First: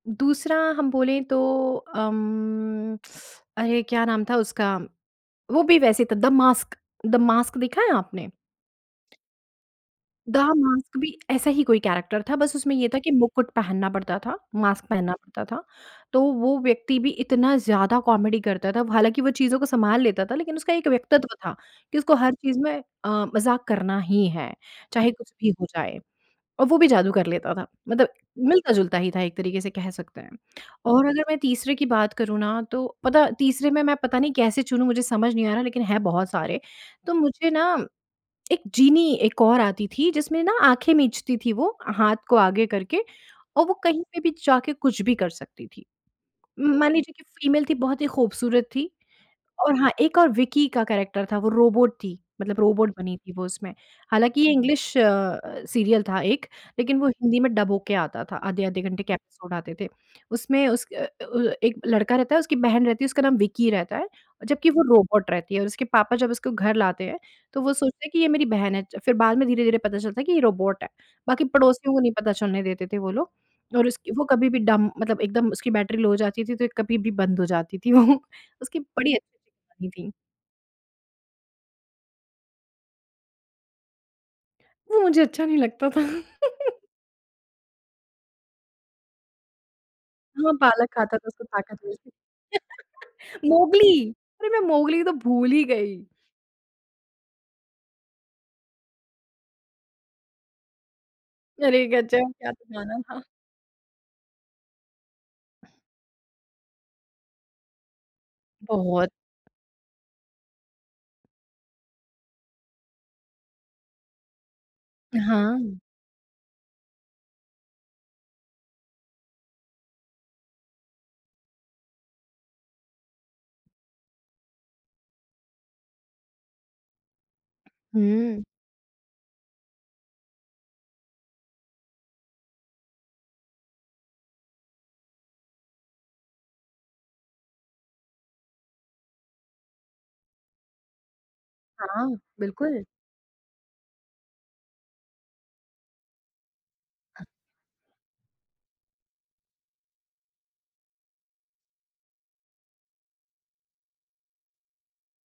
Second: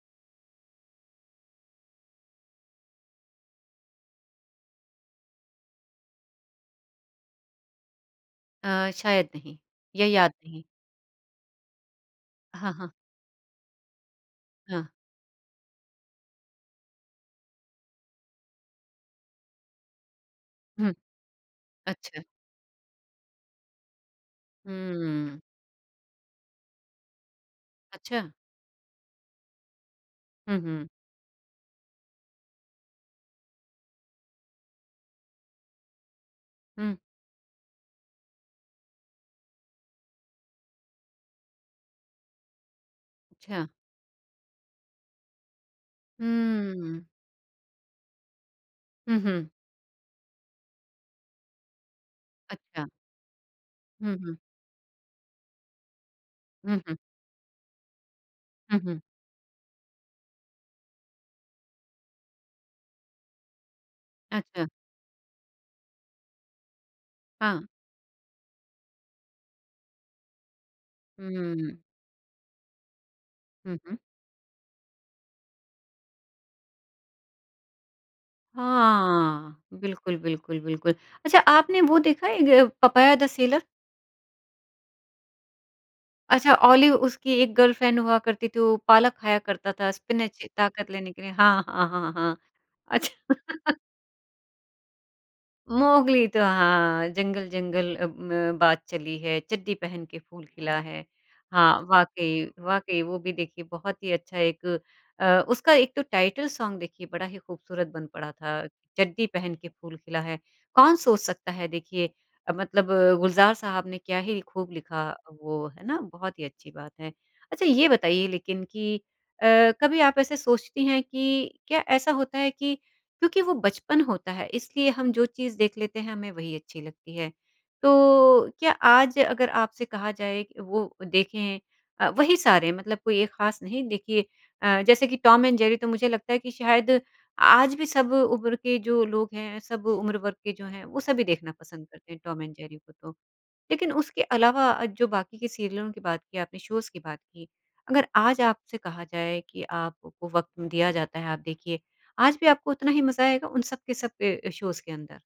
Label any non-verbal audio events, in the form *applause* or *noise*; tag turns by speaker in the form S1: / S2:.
S1: दूसरा हम बोले तो अम, अरे! क्या नाम था उसका। वो भी वैसे था द मास्क द मास्क देखा है आपने?
S2: अ, शायद नहीं, या याद
S1: द
S2: नहीं।
S1: मास्क भी ऐसा ही कोई कैरेक्टर था, बस
S2: हाँ,
S1: उसमें ये
S2: हाँ।
S1: था कि मुकुट पहनना पड़ता था,
S2: हाँ।
S1: मास्क पहनना पड़ता था। तो वो व्यक्ति भी इतना ज़्यादा कॉमेडी करता था। हालाँकि वो चीज़ों को सँभाल लेता था लेकिन उसका एक
S2: हुँ।
S1: व्यक्तित्व था कि उसको
S2: अच्छा।
S1: हर चीज़ में अ, मज़ाक करना ही है, चाहे कुछ
S2: हुँ।
S1: भी हो जाए और वो भी जादू कर लेता था। मतलब
S2: अच्छा।
S1: मिलता-जुलता ही था एक तरीके से कह सकते हैं।
S2: हुँ, हुँ।
S1: और अगर मैं तीसरे की बात करूँ ना तो पता है तीसरे में मैं पता नहीं कैसे चुनूँ, मुझे समझ नहीं आ रहा लेकिन है बहुत सारे।
S2: हुँ।
S1: तो मुझे ना एक जीनी एक और आती थी जिसमें ना आँखें मीचती थी वो हाथ को आगे करके और
S2: छा
S1: वो कहीं पे भी जाके कुछ भी कर सकती थी।
S2: हुँ,
S1: म मान
S2: हुँ।
S1: लीजिए कि फीमेल थी, बहुत ही खूबसूरत थी।
S2: हुँ, हुँ।
S1: और हाँ, एक और विक्की का कैरेक्टर था वो रोबोट थी, मतलब
S2: अच्छा।
S1: रोबोट बनी थी वो उसमें।
S2: हुँ, हुँ।
S1: हालाँकि ये इंग्लिश अ, सीरियल था एक
S2: हुँ, हुँ।
S1: लेकिन वो हिंदी में डब हो के आता था,
S2: हुँ,
S1: आधे-आधे
S2: हुँ।
S1: घंटे के एपिसोड आते थे। उसमें उस अ अ, व एक लड़का रहता है, उसकी बहन रहती है, उसका नाम विक्की रहता है,
S2: अच्छा।
S1: जबकि वो रोबोट रहती है और उसके पापा जब उसको घर लाते हैं
S2: हाँ।
S1: तो वो सोचते हैं कि ये मेरी बहन है। फिर बाद में धीरे-धीरे पता चलता है कि ये रोबोट है। बाकी
S2: हुँ।
S1: पड़ोसियों को नहीं पता चलने देते थे वो लोग
S2: हुँ,
S1: और
S2: हुँ।
S1: उसकी वो कभी भी डम मतलब एकदम उसकी बैटरी लो हो जाती थी तो कभी भी बंद हो जाती थी वो उसकी बड़ी अच्छी
S2: हाँ।
S1: सी कहानी थी।
S2: बिल्कुल, बिल्कुल, बिल्कुल। अच्छा आपने वो देखा है एक य पपाया द सेलर?
S1: वो मुझे अच्छा नहीं लगता था।
S2: अच्छा ऑलिव उसकी एक गर्लफ्रेंड हुआ करती थी, वो पालक खाया करता था, स्पिनच
S1: हाँ, पालक
S2: ताकत लेने
S1: खाता
S2: के
S1: था,
S2: लिए।
S1: उसको
S2: हाँ,
S1: ताकत
S2: हाँ,
S1: मिलती
S2: हाँ, हाँ।
S1: थी।
S2: अच्छा
S1: *laughs* मोगली अरे! मैं मोगली तो भूल ही गई।
S2: मोगली तो हाँ जंगल-जंगल अब म बात चली है, चड्डी पहन के फूल खिला है। हाँ,
S1: अरे गज़ब!
S2: वाक़ई
S1: क्या गाना
S2: वाक़ई वो
S1: था!
S2: भी देखिए बहुत ही अच्छा एक अ, उसका एक तो टाइटल सॉन्ग देखिए बड़ा ही खूबसूरत बन पड़ा था।
S1: बहुत।
S2: चड्डी पहन के फूल खिला है। कौन सोच सकता है देखिए मतलब गुलजार साहब ने क्या ही खूब लिखा वो,
S1: हाँ।
S2: है ना? बहुत ही अच्छी बात है। अच्छा, ये बताइए लेकिन कि अ, कभी आप ऐसे सोचती हैं कि क्या ऐसा होता है कि क्योंकि वो बचपन होता है इसलिए हम जो चीज़ देख लेते हैं, हमें वही अच्छी लगती है।
S1: हुँ।
S2: तो क्या आज अगर आपसे कहा जाए वो देखें अ, वही सारे मतलब कोई एक खास नहीं। देखिए अ, जैसे कि टॉम एंड जेरी तो मुझे लगता है कि शायद आज भी सब उम्र के जो लोग हैं, सब उम्र वर्ग के जो हैं वो सभी देखना पसंद
S1: हाँ।
S2: करते हैं टॉम एंड जेरी
S1: बिल्कुल।
S2: को तो। लेकिन उसके अलावा जो बाकी के सीरियलों की बात की आपने, शोज़ की बात की, अगर आज आपसे कहा जाए कि आपको वक़्त दिया जाता है आप देखिए, आज भी आपको उतना ही मज़ा आएगा उन सब के सब अ, शोज़ के अंदर?